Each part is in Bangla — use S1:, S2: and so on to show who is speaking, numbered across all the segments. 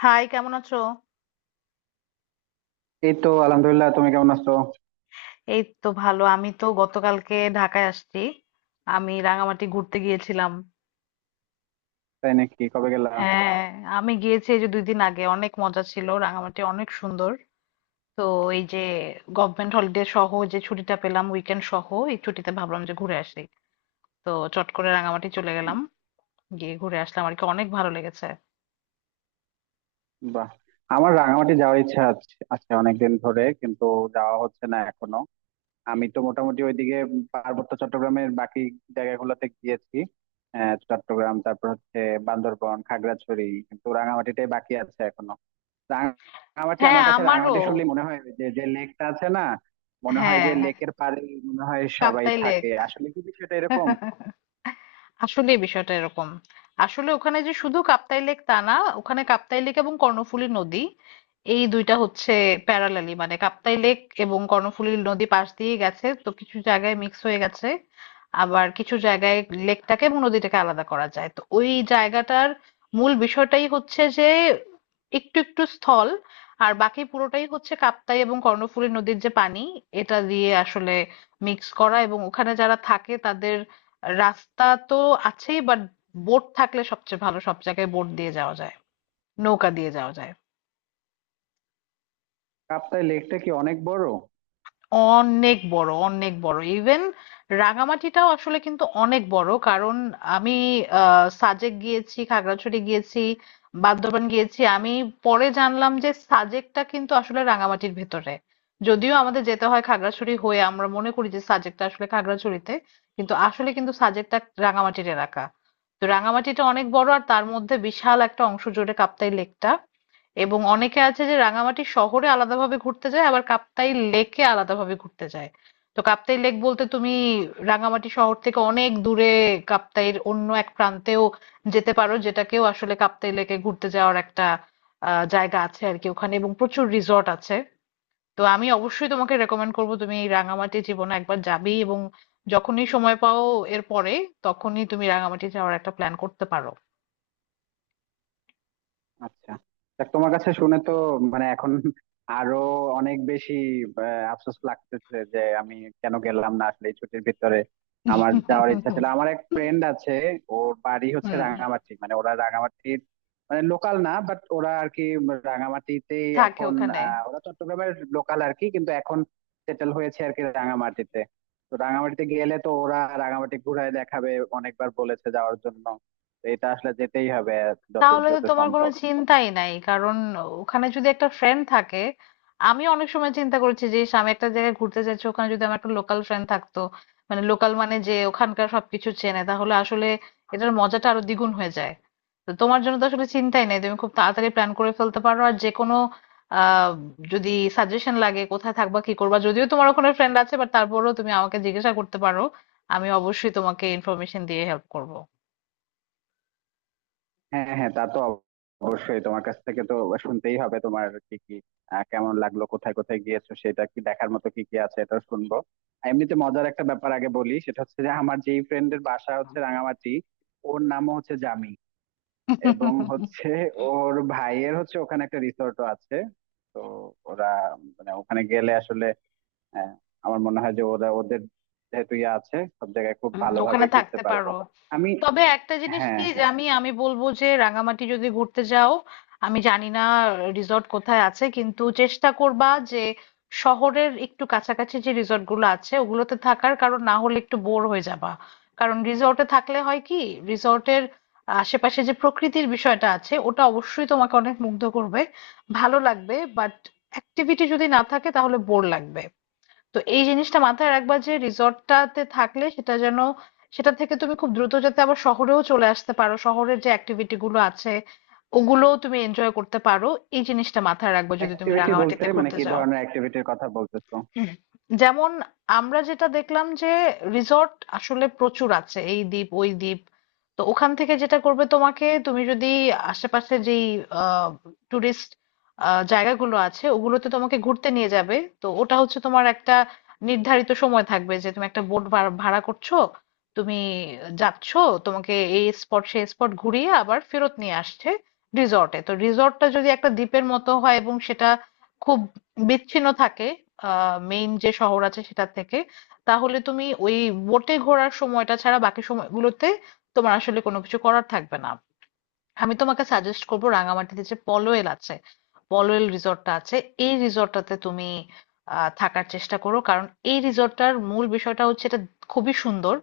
S1: হাই, কেমন আছো?
S2: এই তো আলহামদুলিল্লাহ। তুমি কেমন আছো?
S1: এই তো ভালো। আমি তো গতকালকে ঢাকায় আসছি। আমি রাঙামাটি ঘুরতে গিয়েছিলাম।
S2: তাই নাকি? কবে গেলা?
S1: হ্যাঁ, আমি গিয়েছি এই যে 2 দিন আগে। অনেক মজা ছিল। রাঙামাটি অনেক সুন্দর। তো এই যে গভর্নমেন্ট হলিডে সহ যে ছুটিটা পেলাম উইকেন্ড সহ, এই ছুটিতে ভাবলাম যে ঘুরে আসি। তো চট করে রাঙামাটি চলে গেলাম, গিয়ে ঘুরে আসলাম আর কি। অনেক ভালো লেগেছে।
S2: বাহ। আমার রাঙামাটি যাওয়ার ইচ্ছা আছে আছে অনেকদিন ধরে, কিন্তু যাওয়া হচ্ছে না এখনো। আমি তো মোটামুটি ওইদিকে পার্বত্য চট্টগ্রামের বাকি জায়গাগুলোতে গিয়েছি। চট্টগ্রাম, তারপর হচ্ছে বান্দরবন, খাগড়াছড়ি, কিন্তু রাঙামাটিটাই বাকি আছে এখনো। রাঙামাটি,
S1: হ্যাঁ,
S2: আমার কাছে
S1: আমারও।
S2: রাঙামাটি শুনলে মনে হয় ওই যে যে লেকটা আছে না? মনে হয়
S1: হ্যাঁ,
S2: যে
S1: হ্যাঁ,
S2: লেকের পাড়ে মনে হয় সবাই
S1: কাপ্তাই
S2: থাকে।
S1: লেক।
S2: আসলে কি বিষয়টা এরকম?
S1: আসলে বিষয়টা এরকম। আসলে ওখানে যে শুধু কাপ্তাই লেক তা না, ওখানে কাপ্তাই লেক এবং কর্ণফুলী নদী, এই দুইটা হচ্ছে প্যারালালি। মানে কাপ্তাই লেক এবং কর্ণফুলী নদী পাশ দিয়ে গেছে, তো কিছু জায়গায় মিক্স হয়ে গেছে, আবার কিছু জায়গায় লেকটাকে এবং নদীটাকে আলাদা করা যায়। তো ওই জায়গাটার মূল বিষয়টাই হচ্ছে যে একটু একটু স্থল, আর বাকি পুরোটাই হচ্ছে কাপ্তাই এবং কর্ণফুলী নদীর যে পানি, এটা দিয়ে আসলে মিক্স করা। এবং ওখানে যারা থাকে তাদের রাস্তা তো আছেই, বাট বোট থাকলে সবচেয়ে ভালো। সব জায়গায় বোট দিয়ে যাওয়া যায়, নৌকা দিয়ে যাওয়া যায়।
S2: কাপ্তাই লেকটা কি অনেক বড়?
S1: অনেক বড়, অনেক বড়। ইভেন রাঙামাটিটাও আসলে কিন্তু অনেক বড়। কারণ আমি সাজেক গিয়েছি, খাগড়াছড়ি গিয়েছি, বান্দরবান গিয়েছি। আমি পরে জানলাম যে সাজেকটা কিন্তু আসলে রাঙামাটির ভেতরে। যদিও আমাদের যেতে হয় খাগড়াছড়ি হয়ে, আমরা মনে করি যে সাজেকটা আসলে খাগড়াছড়িতে, কিন্তু আসলে কিন্তু সাজেকটা রাঙামাটির এলাকা। তো রাঙামাটিটা অনেক বড়, আর তার মধ্যে বিশাল একটা অংশ জুড়ে কাপ্তাই লেকটা। এবং অনেকে আছে যে রাঙামাটি শহরে আলাদাভাবে ঘুরতে যায়, আবার কাপ্তাই লেকে আলাদাভাবে ঘুরতে যায়। তো কাপ্তাই লেক বলতে তুমি রাঙামাটি শহর থেকে অনেক দূরে কাপ্তাইয়ের অন্য এক প্রান্তেও যেতে পারো, যেটাকেও আসলে কাপ্তাই লেকে ঘুরতে যাওয়ার একটা জায়গা আছে আর কি ওখানে। এবং প্রচুর রিসর্ট আছে। তো আমি অবশ্যই তোমাকে রেকমেন্ড করবো, তুমি এই রাঙামাটি জীবনে একবার যাবেই, এবং যখনই সময় পাও এর পরে, তখনই তুমি রাঙামাটি যাওয়ার একটা প্ল্যান করতে পারো।
S2: আচ্ছা, তা তোমার কাছে শুনে তো মানে এখন আরো অনেক বেশি আহ, আফসোস লাগতেছে, যে আমি কেন গেলাম না আসলে এই ছুটির ভিতরে। আমার যাওয়ার ইচ্ছা ছিল। আমার এক ফ্রেন্ড আছে, ওর বাড়ি হচ্ছে
S1: হুম।
S2: রাঙামাটি, মানে ওরা রাঙামাটির মানে লোকাল না, বাট ওরা আর কি রাঙামাটিতেই
S1: থাকে
S2: এখন।
S1: ওখানে।
S2: ওরা চট্টগ্রামের লোকাল আর কি, কিন্তু এখন সেটেল হয়েছে আর কি রাঙামাটিতে। তো রাঙামাটিতে গেলে তো ওরা রাঙামাটি ঘুরায় দেখাবে। অনেকবার বলেছে যাওয়ার জন্য। তো এটা আসলে যেতেই হবে যত
S1: তাহলে তো
S2: দ্রুত
S1: তোমার কোনো
S2: সম্ভব।
S1: চিন্তাই নাই, কারণ ওখানে যদি একটা ফ্রেন্ড থাকে। আমি অনেক সময় চিন্তা করেছি যে ইস, আমি একটা জায়গায় ঘুরতে যাচ্ছি, ওখানে যদি আমার একটা লোকাল ফ্রেন্ড থাকতো, মানে লোকাল মানে যে ওখানকার সবকিছু চেনে, তাহলে আসলে এটার মজাটা আরো দ্বিগুণ হয়ে যায়। তো তোমার জন্য তো আসলে চিন্তাই নাই, তুমি খুব তাড়াতাড়ি প্ল্যান করে ফেলতে পারো। আর যে কোনো আহ যদি সাজেশন লাগে কোথায় থাকবা, কি করবা, যদিও তোমার ওখানে ফ্রেন্ড আছে, বাট তারপরেও তুমি আমাকে জিজ্ঞাসা করতে পারো। আমি অবশ্যই তোমাকে ইনফরমেশন দিয়ে হেল্প করব।
S2: হ্যাঁ, হ্যাঁ, তা তো অবশ্যই তোমার কাছ থেকে তো শুনতেই হবে তোমার কি কি কেমন লাগলো, কোথায় কোথায় গিয়েছো, সেটা কি দেখার মতো কি কি আছে, এটা শুনবো। আর এমনিতে মজার একটা ব্যাপার আগে বলি, সেটা হচ্ছে যে আমার যেই ফ্রেন্ডের বাসা হচ্ছে রাঙামাটি, ওর নামও হচ্ছে জামি। এবং হচ্ছে ওর ভাইয়ের হচ্ছে ওখানে একটা রিসোর্টও আছে। তো ওরা মানে ওখানে গেলে আসলে আহ, আমার মনে হয় যে ওরা ওদের যেহেতু ইয়ে আছে, সব জায়গায় খুব ভালোভাবে
S1: ওখানে
S2: ঘুরতে
S1: থাকতে
S2: পারবো।
S1: পারো।
S2: আমি
S1: তবে একটা জিনিস
S2: হ্যাঁ,
S1: কি, যে
S2: হ্যাঁ,
S1: আমি আমি বলবো যে রাঙামাটি যদি ঘুরতে যাও, আমি জানি না রিসর্ট কোথায় আছে, কিন্তু চেষ্টা করবা যে শহরের একটু কাছাকাছি যে রিসর্ট গুলো আছে ওগুলোতে থাকার। কারণ না হলে একটু বোর হয়ে যাবা। কারণ রিসর্টে থাকলে হয় কি, রিসর্টের আশেপাশে যে প্রকৃতির বিষয়টা আছে, ওটা অবশ্যই তোমাকে অনেক মুগ্ধ করবে, ভালো লাগবে, বাট অ্যাক্টিভিটি যদি না থাকে তাহলে বোর লাগবে। তো এই জিনিসটা মাথায় রাখবা যে রিসর্টটাতে থাকলে, সেটা যেন সেটা থেকে তুমি খুব দ্রুত যাতে আবার শহরেও চলে আসতে পারো, শহরের যে অ্যাক্টিভিটি গুলো আছে ওগুলোও তুমি এনজয় করতে পারো। এই জিনিসটা মাথায় রাখবে যদি তুমি
S2: অ্যাক্টিভিটি বলতে
S1: রাঙামাটিতে
S2: মানে
S1: ঘুরতে
S2: কি
S1: যাও।
S2: ধরনের অ্যাক্টিভিটির কথা বলতেছো?
S1: হুম, যেমন আমরা যেটা দেখলাম যে রিসর্ট আসলে প্রচুর আছে, এই দ্বীপ ওই দ্বীপ। তো ওখান থেকে যেটা করবে, তোমাকে তুমি যদি আশেপাশে যেই টুরিস্ট জায়গাগুলো আছে ওগুলোতে তোমাকে ঘুরতে নিয়ে যাবে, তো ওটা হচ্ছে তোমার একটা নির্ধারিত সময় থাকবে যে তুমি একটা বোট ভাড়া করছো, তুমি যাচ্ছ, তোমাকে এই স্পট সেই স্পট ঘুরিয়ে আবার ফেরত নিয়ে আসছে রিসর্টে। তো রিসর্টটা যদি একটা দ্বীপের মতো হয় এবং সেটা খুব বিচ্ছিন্ন থাকে মেইন যে শহর আছে সেটা থেকে, তাহলে তুমি ওই বোটে ঘোরার সময়টা ছাড়া বাকি সময়গুলোতে তোমার আসলে কোনো কিছু করার থাকবে না। আমি তোমাকে সাজেস্ট করবো রাঙামাটিতে যে পলওয়েল আছে, পলওয়েল রিসর্টটা আছে, এই রিসর্টটাতে তুমি থাকার চেষ্টা করো। কারণ এই রিসর্টটার মূল বিষয়টা হচ্ছে এটা খুবই সুন্দর,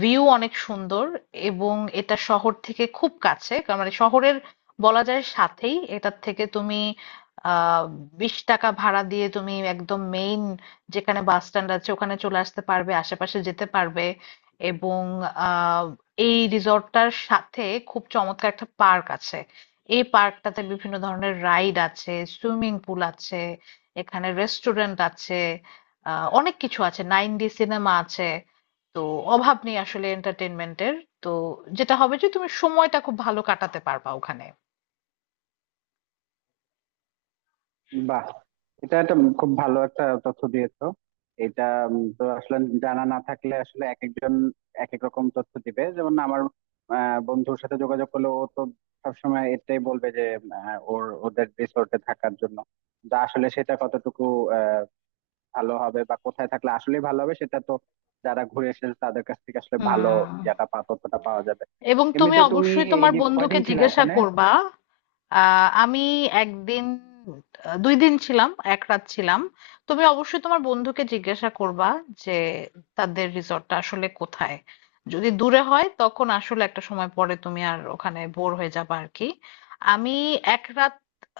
S1: ভিউ অনেক সুন্দর, এবং এটা শহর থেকে খুব কাছে। মানে শহরের বলা যায় সাথেই। এটার থেকে তুমি আহ 20 টাকা ভাড়া দিয়ে তুমি একদম মেইন যেখানে বাস স্ট্যান্ড আছে ওখানে চলে আসতে পারবে, আশেপাশে যেতে পারবে। এবং আহ এই রিসর্টটার সাথে খুব চমৎকার একটা পার্ক আছে। এই পার্কটাতে বিভিন্ন ধরনের রাইড আছে, সুইমিং পুল আছে, এখানে রেস্টুরেন্ট আছে, অনেক কিছু আছে, 9D সিনেমা আছে। তো অভাব নেই আসলে এন্টারটেনমেন্টের। তো যেটা হবে যে তুমি সময়টা খুব ভালো কাটাতে পারবা ওখানে।
S2: বাহ। এটা একটা খুব ভালো একটা তথ্য দিয়েছো এটা। তো আসলে জানা না থাকলে আসলে এক একজন এক এক রকম তথ্য দিবে, যেমন আমার বন্ধুর সাথে যোগাযোগ করলে ও তো সবসময় এটাই বলবে যে ওদের রিসোর্টে থাকার জন্য। কিন্তু আসলে সেটা কতটুকু আহ, ভালো হবে বা কোথায় থাকলে আসলে ভালো হবে, সেটা তো যারা ঘুরে এসেছে তাদের কাছ থেকে আসলে ভালো
S1: হুম।
S2: ইয়াটা পা তথ্যটা পাওয়া যাবে।
S1: এবং তুমি
S2: এমনিতে তুমি
S1: অবশ্যই
S2: এই
S1: তোমার
S2: যে
S1: বন্ধুকে
S2: কয়দিন ছিলে
S1: জিজ্ঞাসা
S2: ওখানে?
S1: করবা। আমি একদিন 2 দিন ছিলাম 1 রাত ছিলাম তুমি অবশ্যই তোমার বন্ধুকে জিজ্ঞাসা করবা যে তাদের রিসর্টটা আসলে কোথায়। যদি দূরে হয় তখন আসলে একটা সময় পরে তুমি আর ওখানে বোর হয়ে যাবে আর কি। আমি 1 রাত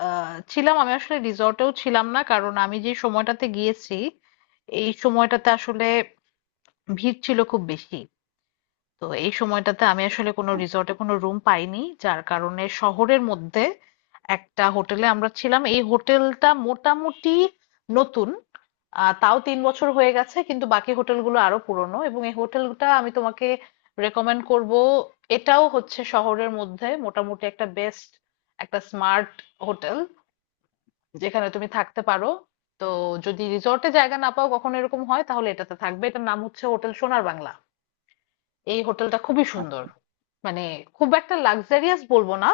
S1: ছিলাম। আমি আসলে রিসর্টেও ছিলাম না, কারণ আমি যে সময়টাতে গিয়েছি এই সময়টাতে আসলে ভিড় ছিল খুব বেশি। তো এই সময়টাতে আমি আসলে কোনো রিসর্টে কোনো রুম পাইনি, যার কারণে শহরের মধ্যে একটা হোটেলে আমরা ছিলাম। এই হোটেলটা মোটামুটি নতুন, তাও 3 বছর হয়ে গেছে, কিন্তু বাকি হোটেলগুলো আরো পুরনো। এবং এই হোটেলটা আমি তোমাকে রেকমেন্ড করব। এটাও হচ্ছে শহরের মধ্যে মোটামুটি একটা বেস্ট, একটা স্মার্ট হোটেল যেখানে তুমি থাকতে পারো। তো যদি রিসর্টে জায়গা না পাও, কখনো এরকম হয়, তাহলে এটাতে থাকবে। এটার নাম হচ্ছে হোটেল সোনার বাংলা। এই হোটেলটা খুবই সুন্দর।
S2: আচ্ছা,
S1: মানে খুব একটা লাক্সারিয়াস বলবো না,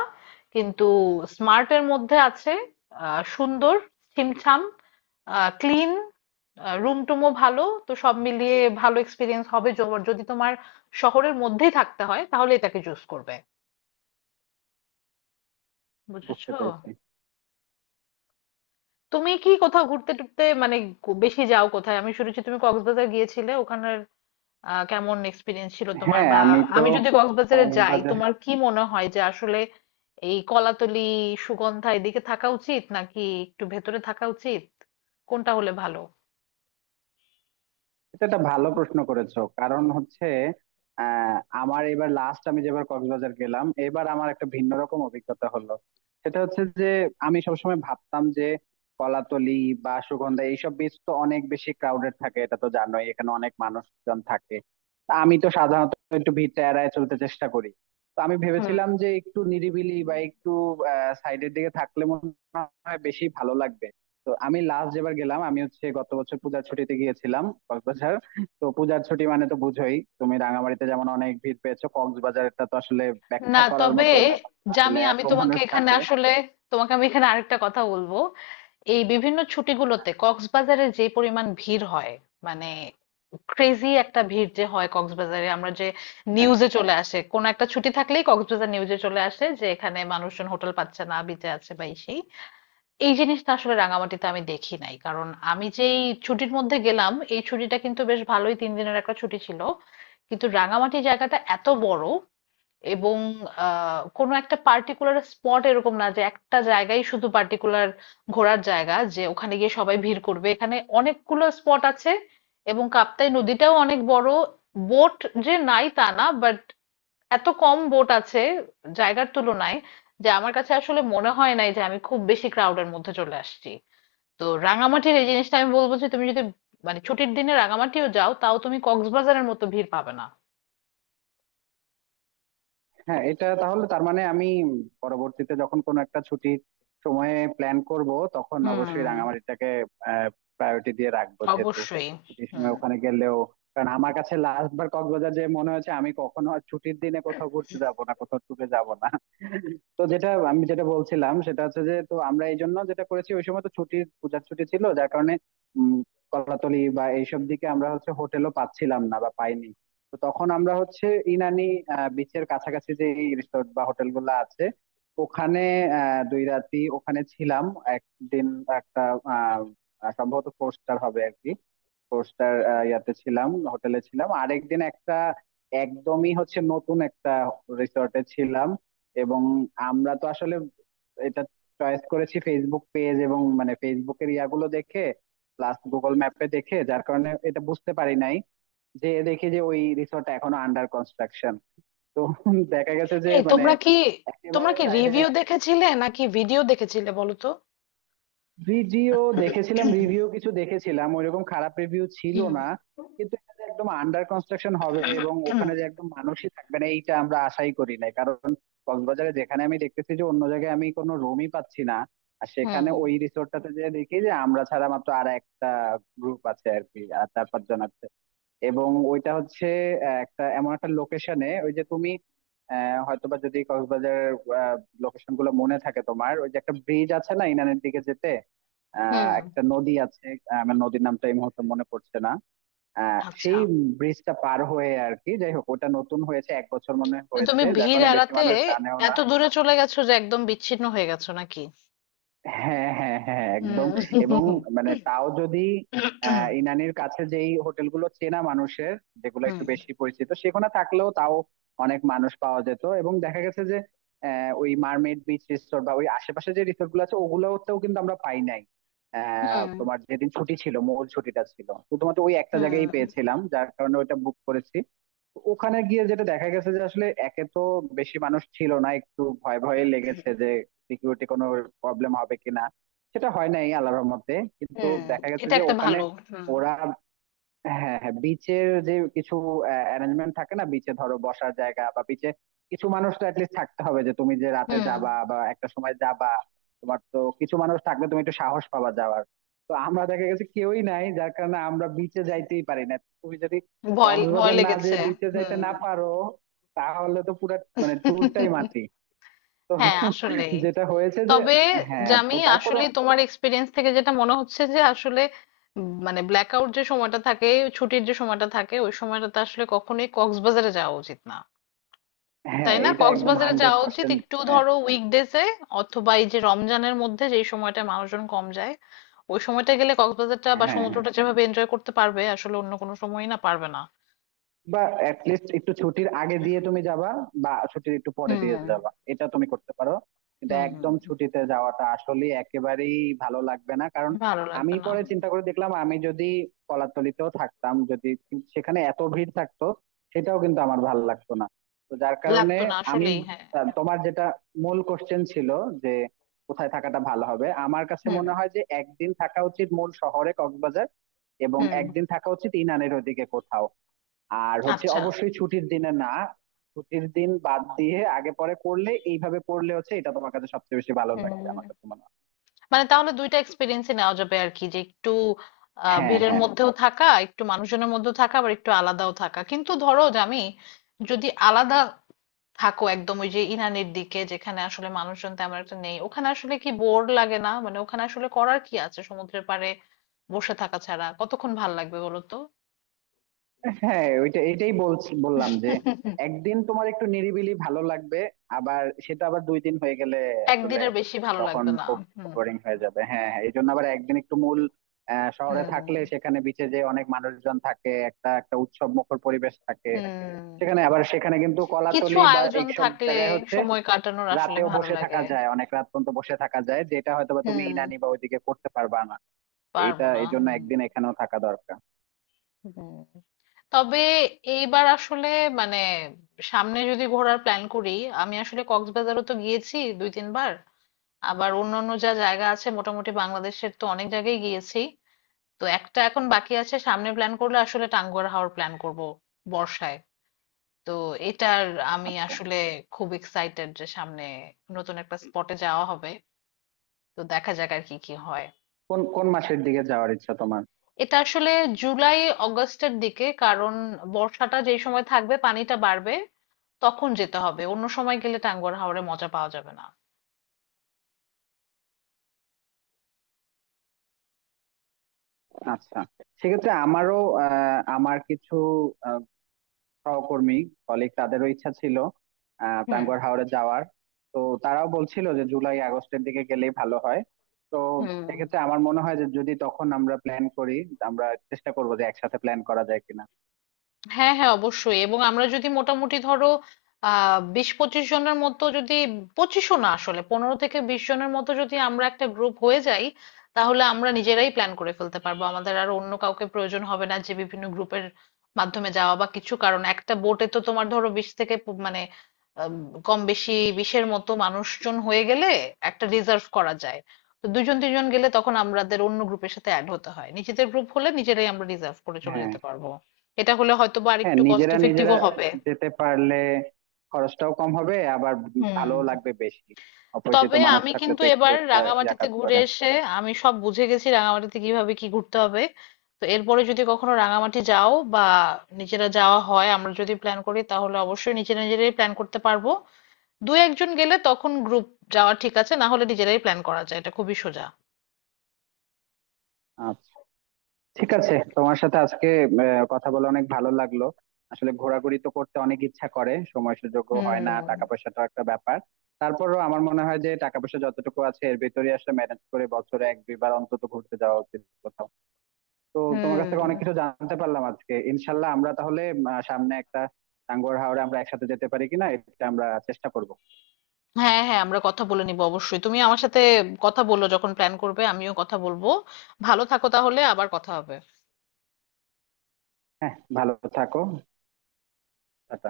S1: কিন্তু স্মার্ট এর মধ্যে আছে। সুন্দর, ছিমছাম, ক্লিন, রুম টুমও ভালো। তো সব মিলিয়ে ভালো এক্সপিরিয়েন্স হবে। যদি তোমার শহরের মধ্যেই থাকতে হয় তাহলে এটাকে চুজ করবে।
S2: বুঝতে
S1: বুঝেছো?
S2: পেরেছি।
S1: তুমি কি কোথাও ঘুরতে টুরতে মানে বেশি যাও কোথায়? আমি শুনেছি তুমি কক্সবাজার গিয়েছিলে। ওখানের কেমন এক্সপিরিয়েন্স ছিল তোমার,
S2: হ্যাঁ,
S1: বা
S2: আমি তো
S1: আমি যদি কক্সবাজারে যাই
S2: কক্সবাজার।
S1: তোমার কি মনে হয় যে আসলে এই কলাতলি সুগন্ধা এদিকে থাকা উচিত নাকি একটু ভেতরে থাকা উচিত, কোনটা হলে ভালো?
S2: এটা একটা ভালো প্রশ্ন করেছো, কারণ হচ্ছে আহ, আমার এবার লাস্ট আমি যেবার কক্সবাজার গেলাম এবার আমার একটা ভিন্ন রকম অভিজ্ঞতা হলো। সেটা হচ্ছে যে আমি সবসময় ভাবতাম যে কলাতলি বা সুগন্ধা এইসব বীচ তো অনেক বেশি ক্রাউডেড থাকে, এটা তো জানোই, এখানে অনেক মানুষজন থাকে। তা আমি তো সাধারণত একটু ভিড়টা এড়ায় চলতে চেষ্টা করি। তো আমি ভেবেছিলাম
S1: হুম।
S2: যে একটু নিরিবিলি বা একটু সাইডের দিকে থাকলে মনে হয় বেশি ভালো লাগবে। তো আমি লাস্ট যেবার গেলাম, আমি হচ্ছে গত বছর পূজার ছুটিতে গিয়েছিলাম কক্সবাজার। তো পূজার ছুটি মানে তো বুঝোই, তুমি রাঙামাটিতে যেমন অনেক ভিড় পেয়েছো, কক্সবাজারটা তো আসলে
S1: না,
S2: ব্যাখ্যা করার
S1: তবে
S2: মতো ব্যাপার না। আসলে
S1: জামি, আমি
S2: এত
S1: তোমাকে
S2: মানুষ
S1: এখানে
S2: থাকে।
S1: আসলে তোমাকে আমি এখানে আরেকটা কথা বলবো। এই বিভিন্ন ছুটিগুলোতে কক্সবাজারে যে পরিমাণ ভিড় হয়, মানে ক্রেজি একটা ভিড় যে হয় কক্সবাজারে, আমরা যে
S2: হ্যাঁ,
S1: নিউজে চলে আসে, কোন একটা ছুটি থাকলেই কক্সবাজার নিউজে চলে আসে যে এখানে মানুষজন হোটেল পাচ্ছে না, বিচে আছে, বা এই সেই। এই জিনিসটা আসলে রাঙামাটিতে আমি দেখি নাই। কারণ আমি যেই ছুটির মধ্যে গেলাম, এই ছুটিটা কিন্তু বেশ ভালোই, 3 দিনের একটা ছুটি ছিল। কিন্তু রাঙামাটি জায়গাটা এত বড়, এবং কোনো একটা পার্টিকুলার স্পট এরকম না যে একটা জায়গায় শুধু পার্টিকুলার ঘোরার জায়গা যে ওখানে গিয়ে সবাই ভিড় করবে, এখানে অনেকগুলো স্পট আছে, এবং কাপ্তাই নদীটাও অনেক বড়। বোট যে নাই তা না, বাট এত কম বোট আছে জায়গার তুলনায় যে আমার কাছে আসলে মনে হয় নাই যে আমি খুব বেশি ক্রাউডের মধ্যে চলে আসছি। তো রাঙামাটির এই জিনিসটা আমি বলবো যে তুমি যদি মানে ছুটির দিনে রাঙামাটিও যাও, তাও তুমি কক্সবাজারের মতো ভিড় পাবে না।
S2: হ্যাঁ, এটা তাহলে তার মানে আমি পরবর্তীতে যখন কোনো একটা ছুটির সময়ে প্ল্যান করব, তখন
S1: হুম।
S2: অবশ্যই রাঙামাটিটাকে প্রায়োরিটি দিয়ে রাখবো, যেহেতু
S1: অবশ্যই।
S2: ছুটির
S1: হুম।
S2: সময় ওখানে গেলেও। কারণ আমার কাছে লাস্ট বার কক্সবাজার যে মনে হয়েছে, আমি কখনো আর ছুটির দিনে কোথাও ঘুরতে যাব না, কোথাও ট্যুরে যাব না। তো যেটা বলছিলাম, সেটা হচ্ছে যে তো আমরা এই জন্য যেটা করেছি, ওই সময় তো পূজার ছুটি ছিল, যার কারণে উম কলাতলি বা এইসব দিকে আমরা হচ্ছে হোটেলও পাচ্ছিলাম না বা পাইনি। তো তখন আমরা হচ্ছে ইনানি বিচের কাছাকাছি যে রিসোর্ট বা হোটেল গুলো আছে ওখানে দুই রাতি ওখানে ছিলাম। একদিন একটা আহ, আহ, সম্ভবত ফোর স্টার হবে আর কি, ফোর স্টার ইয়াতে ছিলাম, হোটেলে ছিলাম। আরেকদিন একটা একদমই হচ্ছে নতুন একটা রিসর্টে ছিলাম। এবং আমরা তো আসলে এটা চয়েস করেছি ফেসবুক পেজ এবং মানে ফেসবুকের ইয়াগুলো দেখে, প্লাস গুগল ম্যাপে দেখে, যার কারণে এটা বুঝতে পারি নাই, যেয়ে দেখি যে ওই রিসোর্টটা এখনো আন্ডার কনস্ট্রাকশন। তো দেখা গেছে যে
S1: এই
S2: মানে
S1: তোমরা কি, তোমরা
S2: একেবারে
S1: কি
S2: সাইডে।
S1: রিভিউ দেখেছিলে নাকি ভিডিও দেখেছিলে বলো তো?
S2: ভিডিও দেখেছিলাম, রিভিউ কিছু দেখেছিলাম, ওইরকম খারাপ রিভিউ ছিল
S1: হুম।
S2: না। কিন্তু এটা যে একদম আন্ডার কনস্ট্রাকশন হবে এবং
S1: হুম।
S2: ওখানে যে একদম মানুষই থাকবে না, এইটা আমরা আশাই করি নাই, কারণ কক্সবাজারে যেখানে আমি দেখতেছি যে অন্য জায়গায় আমি কোনো রুমই পাচ্ছি না, আর সেখানে
S1: হুম।
S2: ওই রিসোর্টটাতে যে দেখি যে আমরা ছাড়া মাত্র আর একটা গ্রুপ আছে আর কি, আর চার পাঁচজন আছে। এবং ওইটা হচ্ছে একটা এমন একটা লোকেশনে, ওই যে তুমি হয়তোবা যদি কক্সবাজারের লোকেশন গুলো মনে থাকে তোমার, ওই যে একটা ব্রিজ আছে না ইনানের দিকে যেতে,
S1: হুম।
S2: একটা নদী আছে। আমার নদীর নামটা এই মুহূর্তে মনে পড়ছে না।
S1: আচ্ছা।
S2: সেই ব্রিজটা পার হয়ে আর কি, যাই হোক ওটা নতুন হয়েছে এক বছর মনে
S1: তো তুমি
S2: হয়েছে, যার
S1: ভিড়
S2: কারণে বেশি
S1: এড়াতে
S2: মানুষ জানেও না।
S1: এত দূরে চলে গেছো যে একদম বিচ্ছিন্ন হয়ে গেছো নাকি?
S2: হ্যাঁ, হ্যাঁ, হ্যাঁ, একদম। এবং
S1: হুম।
S2: মানে তাও যদি ইনানির কাছে যেই হোটেলগুলো চেনা মানুষের, যেগুলো
S1: হুম।
S2: একটু বেশি পরিচিত সেখানে থাকলেও, তাও অনেক মানুষ পাওয়া যেত। এবং দেখা গেছে যে ওই মার্মেড বিচ রিসোর্ট বা ওই আশেপাশে যে রিসোর্ট গুলো আছে ওগুলোতেও কিন্তু আমরা পাই নাই।
S1: হুম।
S2: তোমার যেদিন ছুটি ছিল মূল ছুটিটা ছিল, শুধুমাত্র ওই একটা জায়গায়
S1: হুম।
S2: পেয়েছিলাম, যার কারণে ওইটা বুক করেছি। ওখানে গিয়ে যেটা দেখা গেছে যে আসলে একে তো বেশি মানুষ ছিল না, একটু ভয় ভয়ে লেগেছে, সিকিউরিটি কোনো প্রবলেম হবে কিনা, সেটা হয় নাই আল্লাহর রহমতে। কিন্তু
S1: হুম।
S2: দেখা গেছে
S1: এটা
S2: যে
S1: একটা
S2: ওখানে
S1: ভালো। হুম।
S2: ওরা। হ্যাঁ, হ্যাঁ, বিচের যে কিছু অ্যারেঞ্জমেন্ট থাকে না, বিচে ধরো বসার জায়গা, বা বিচে কিছু মানুষ তো অ্যাটলিস্ট থাকতে হবে, যে তুমি যে রাতে
S1: হুম।
S2: যাবা বা একটা সময় যাবা। তোমার তো কিছু মানুষ থাকলে তুমি একটু সাহস পাবা যাওয়ার। তো আমরা দেখা গেছে কেউই নাই, যার কারণে আমরা বিচে যাইতেই পারি না। তুমি যদি
S1: ভয় ভয়
S2: কক্সবাজার না যে
S1: লেগেছে।
S2: বিচে যাইতে
S1: হুম।
S2: না পারো, তাহলে তো পুরো মানে ট্যুরটাই মাটি। তো
S1: হ্যাঁ, আসলেই।
S2: যেটা হয়েছে যে,
S1: তবে
S2: হ্যাঁ, তো
S1: জামি,
S2: তারপরও,
S1: আসলে তোমার এক্সপিরিয়েন্স থেকে যেটা মনে হচ্ছে যে আসলে মানে ব্ল্যাকআউট যে সময়টা থাকে, ছুটির যে সময়টা থাকে, ওই সময়টাতে আসলে কখনোই কক্সবাজারে যাওয়া উচিত না।
S2: হ্যাঁ
S1: তাই না?
S2: এটা একদম
S1: কক্সবাজারে
S2: হান্ড্রেড
S1: যাওয়া উচিত
S2: পার্সেন্ট।
S1: একটু
S2: হ্যাঁ,
S1: ধরো উইকডেজে, অথবা এই যে রমজানের মধ্যে যেই সময়টা মানুষজন কম যায়, ওই সময়টা গেলে কক্সবাজারটা বা
S2: হ্যাঁ,
S1: সমুদ্রটা যেভাবে এনজয় করতে পারবে আসলে অন্য কোনো সময়ই না পারবে না।
S2: বা এট লিস্ট একটু ছুটির আগে দিয়ে তুমি যাবা, বা ছুটির একটু পরে
S1: হুম।
S2: দিয়ে
S1: হুম।
S2: যাবা, এটা তুমি করতে পারো। কিন্তু
S1: হুম, হুম,
S2: একদম ছুটিতে যাওয়াটা আসলে একেবারেই ভালো লাগবে না, কারণ
S1: ভালো
S2: আমি
S1: লাগবে না।
S2: পরে
S1: হুম,
S2: চিন্তা করে দেখলাম, আমি যদি কলাতলিতেও থাকতাম, যদি সেখানে এত ভিড় থাকতো, সেটাও কিন্তু আমার ভালো লাগতো না। তো যার কারণে
S1: লাগতো না
S2: আমি,
S1: আসলেই। হ্যাঁ।
S2: তোমার যেটা মূল কোশ্চেন ছিল, যে কোথায় থাকাটা ভালো হবে, আমার কাছে
S1: হুম।
S2: মনে হয় যে একদিন থাকা উচিত মূল শহরে কক্সবাজার, এবং
S1: হুম।
S2: একদিন থাকা উচিত ইনানের ওদিকে কোথাও। আর হচ্ছে
S1: আচ্ছা।
S2: অবশ্যই ছুটির দিনে না, ছুটির দিন বাদ দিয়ে আগে পরে করলে, এইভাবে করলে হচ্ছে এটা তোমার কাছে সবচেয়ে বেশি ভালো
S1: হুম।
S2: লাগবে আমার কাছে মনে হয়।
S1: মানে তাহলে দুইটা এক্সপিরিয়েন্সই নেওয়া যাবে আর কি, যে একটু
S2: হ্যাঁ,
S1: ভিড়ের
S2: হ্যাঁ,
S1: মধ্যেও থাকা, একটু মানুষজনের মধ্যেও থাকা, আবার একটু আলাদাও থাকা। কিন্তু ধরো যে আমি যদি আলাদা থাকো একদম ওই যে ইনানির দিকে যেখানে আসলে মানুষজন তেমন একটা নেই, ওখানে আসলে কি বোর লাগে না? মানে ওখানে আসলে করার কি আছে সমুদ্রের পাড়ে বসে থাকা ছাড়া? কতক্ষণ ভাল লাগবে বলো তো?
S2: হ্যাঁ, ওইটা এটাই বললাম, যে একদিন তোমার একটু নিরিবিলি ভালো লাগবে, আবার সেটা আবার দুই দিন হয়ে গেলে আসলে
S1: একদিনের বেশি ভালো
S2: তখন
S1: লাগবে না।
S2: খুব
S1: হুম।
S2: বোরিং হয়ে যাবে। হ্যাঁ, হ্যাঁ, এই জন্য আবার একদিন একটু মূল শহরে থাকলে,
S1: হুম।
S2: সেখানে বিচে যে অনেক মানুষজন থাকে, একটা একটা উৎসব মুখর পরিবেশ থাকে।
S1: হুম।
S2: সেখানে কিন্তু
S1: কিছু
S2: কলাতলি বা
S1: আয়োজন
S2: এইসব
S1: থাকলে
S2: জায়গায় হচ্ছে
S1: সময় কাটানোর আসলে
S2: রাতেও
S1: ভালো
S2: বসে থাকা
S1: লাগে।
S2: যায়, অনেক রাত পর্যন্ত বসে থাকা যায়, যেটা হয়তোবা তুমি
S1: হুম।
S2: ইনানি বা ওইদিকে করতে পারবা না।
S1: পারবো
S2: এইটা
S1: না।
S2: এই জন্য
S1: হুম।
S2: একদিন এখানেও থাকা দরকার।
S1: হুম। তবে এইবার আসলে মানে সামনে যদি ঘোরার প্ল্যান করি, আমি আসলে কক্সবাজারও তো গিয়েছি 2-3 বার, আবার অন্যান্য যা জায়গা আছে মোটামুটি বাংলাদেশের তো অনেক জায়গায় গিয়েছি। তো একটা এখন বাকি আছে, সামনে প্ল্যান করলে আসলে টাঙ্গুয়ার হাওর প্ল্যান করব বর্ষায়। তো এটার আমি
S2: আচ্ছা,
S1: আসলে খুব এক্সাইটেড যে সামনে নতুন একটা স্পটে যাওয়া হবে। তো দেখা যাক আর কি কি হয়।
S2: কোন কোন মাসের দিকে যাওয়ার ইচ্ছা তোমার?
S1: এটা আসলে জুলাই অগাস্টের দিকে, কারণ বর্ষাটা যেই সময় থাকবে, পানিটা বাড়বে, তখন যেতে হবে। অন্য সময় গেলে টাঙ্গুয়ার হাওরে মজা পাওয়া যাবে না।
S2: আচ্ছা, সেক্ষেত্রে আমারও আমার কিছু আহ, সহকর্মী কলিগ, তাদেরও ইচ্ছা ছিল
S1: হুম।
S2: টাঙ্গুয়ার হাওরে যাওয়ার। তো তারাও বলছিল যে জুলাই আগস্টের দিকে গেলেই ভালো হয়। তো
S1: হুম।
S2: সেক্ষেত্রে আমার মনে হয় যে যদি তখন আমরা প্ল্যান করি, আমরা চেষ্টা করবো যে একসাথে প্ল্যান করা যায় কিনা।
S1: হ্যাঁ, হ্যাঁ, অবশ্যই। এবং আমরা যদি মোটামুটি ধরো 20-25 জনের মতো যদি, পঁচিশও না আসলে, 15 থেকে 20 জনের মতো যদি আমরা একটা গ্রুপ হয়ে যাই, তাহলে আমরা নিজেরাই প্ল্যান করে ফেলতে পারবো, আমাদের আর অন্য কাউকে প্রয়োজন হবে না যে বিভিন্ন গ্রুপের মাধ্যমে যাওয়া বা কিছু। কারণ একটা বোটে তো তোমার ধরো বিশ থেকে মানে আম, কম বেশি 20-এর মতো মানুষজন হয়ে গেলে একটা রিজার্ভ করা যায়। তো দুজন তিনজন গেলে তখন আমাদের অন্য গ্রুপের সাথে অ্যাড হতে হয়, নিজেদের গ্রুপ হলে নিজেরাই আমরা রিজার্ভ করে চলে
S2: হ্যাঁ,
S1: যেতে পারবো। এটা হলে হয়তোবা
S2: হ্যাঁ,
S1: আরেকটু কস্ট
S2: নিজেরা নিজেরা
S1: ইফেক্টিভও হবে।
S2: যেতে পারলে খরচটাও কম হবে, আবার
S1: হুম।
S2: ভালো লাগবে বেশি। অপরিচিত
S1: তবে
S2: মানুষ
S1: আমি
S2: থাকলে
S1: কিন্তু
S2: তো একটু
S1: এবার
S2: একটা ইয়া
S1: রাঙামাটিতে
S2: কাজ
S1: ঘুরে
S2: করে।
S1: এসে আমি সব বুঝে গেছি রাঙামাটিতে কিভাবে কি ঘুরতে হবে। তো এরপরে যদি কখনো রাঙামাটি যাও, বা নিজেরা যাওয়া হয়, আমরা যদি প্ল্যান করি, তাহলে অবশ্যই নিজেরা নিজেরাই প্ল্যান করতে পারবো। দু একজন গেলে তখন গ্রুপ যাওয়া ঠিক আছে, না হলে নিজেরাই প্ল্যান করা যায়, এটা খুবই সোজা।
S2: আচ্ছা, ঠিক আছে, তোমার সাথে আজকে কথা বলে অনেক ভালো লাগলো। আসলে ঘোরাঘুরি তো করতে অনেক ইচ্ছা করে, সময় সুযোগও হয় না,
S1: হুম।
S2: টাকা পয়সাটাও একটা ব্যাপার। তারপরও আমার মনে হয় যে টাকা পয়সা যতটুকু আছে এর ভিতরে আসলে ম্যানেজ করে বছরে এক দুইবার অন্তত ঘুরতে যাওয়া উচিত কোথাও। তো তোমার কাছ থেকে অনেক
S1: হুম।
S2: কিছু জানতে পারলাম আজকে। ইনশাল্লাহ আমরা তাহলে সামনে একটা টাঙ্গুয়ার হাওরে আমরা একসাথে যেতে পারি কিনা, এটা আমরা চেষ্টা করব।
S1: হ্যাঁ, হ্যাঁ, আমরা কথা বলে নিব অবশ্যই। তুমি আমার সাথে কথা বলো যখন প্ল্যান করবে, আমিও কথা বলবো। ভালো থাকো তাহলে, আবার কথা হবে।
S2: হ্যাঁ, ভালো থাকো। টাটা।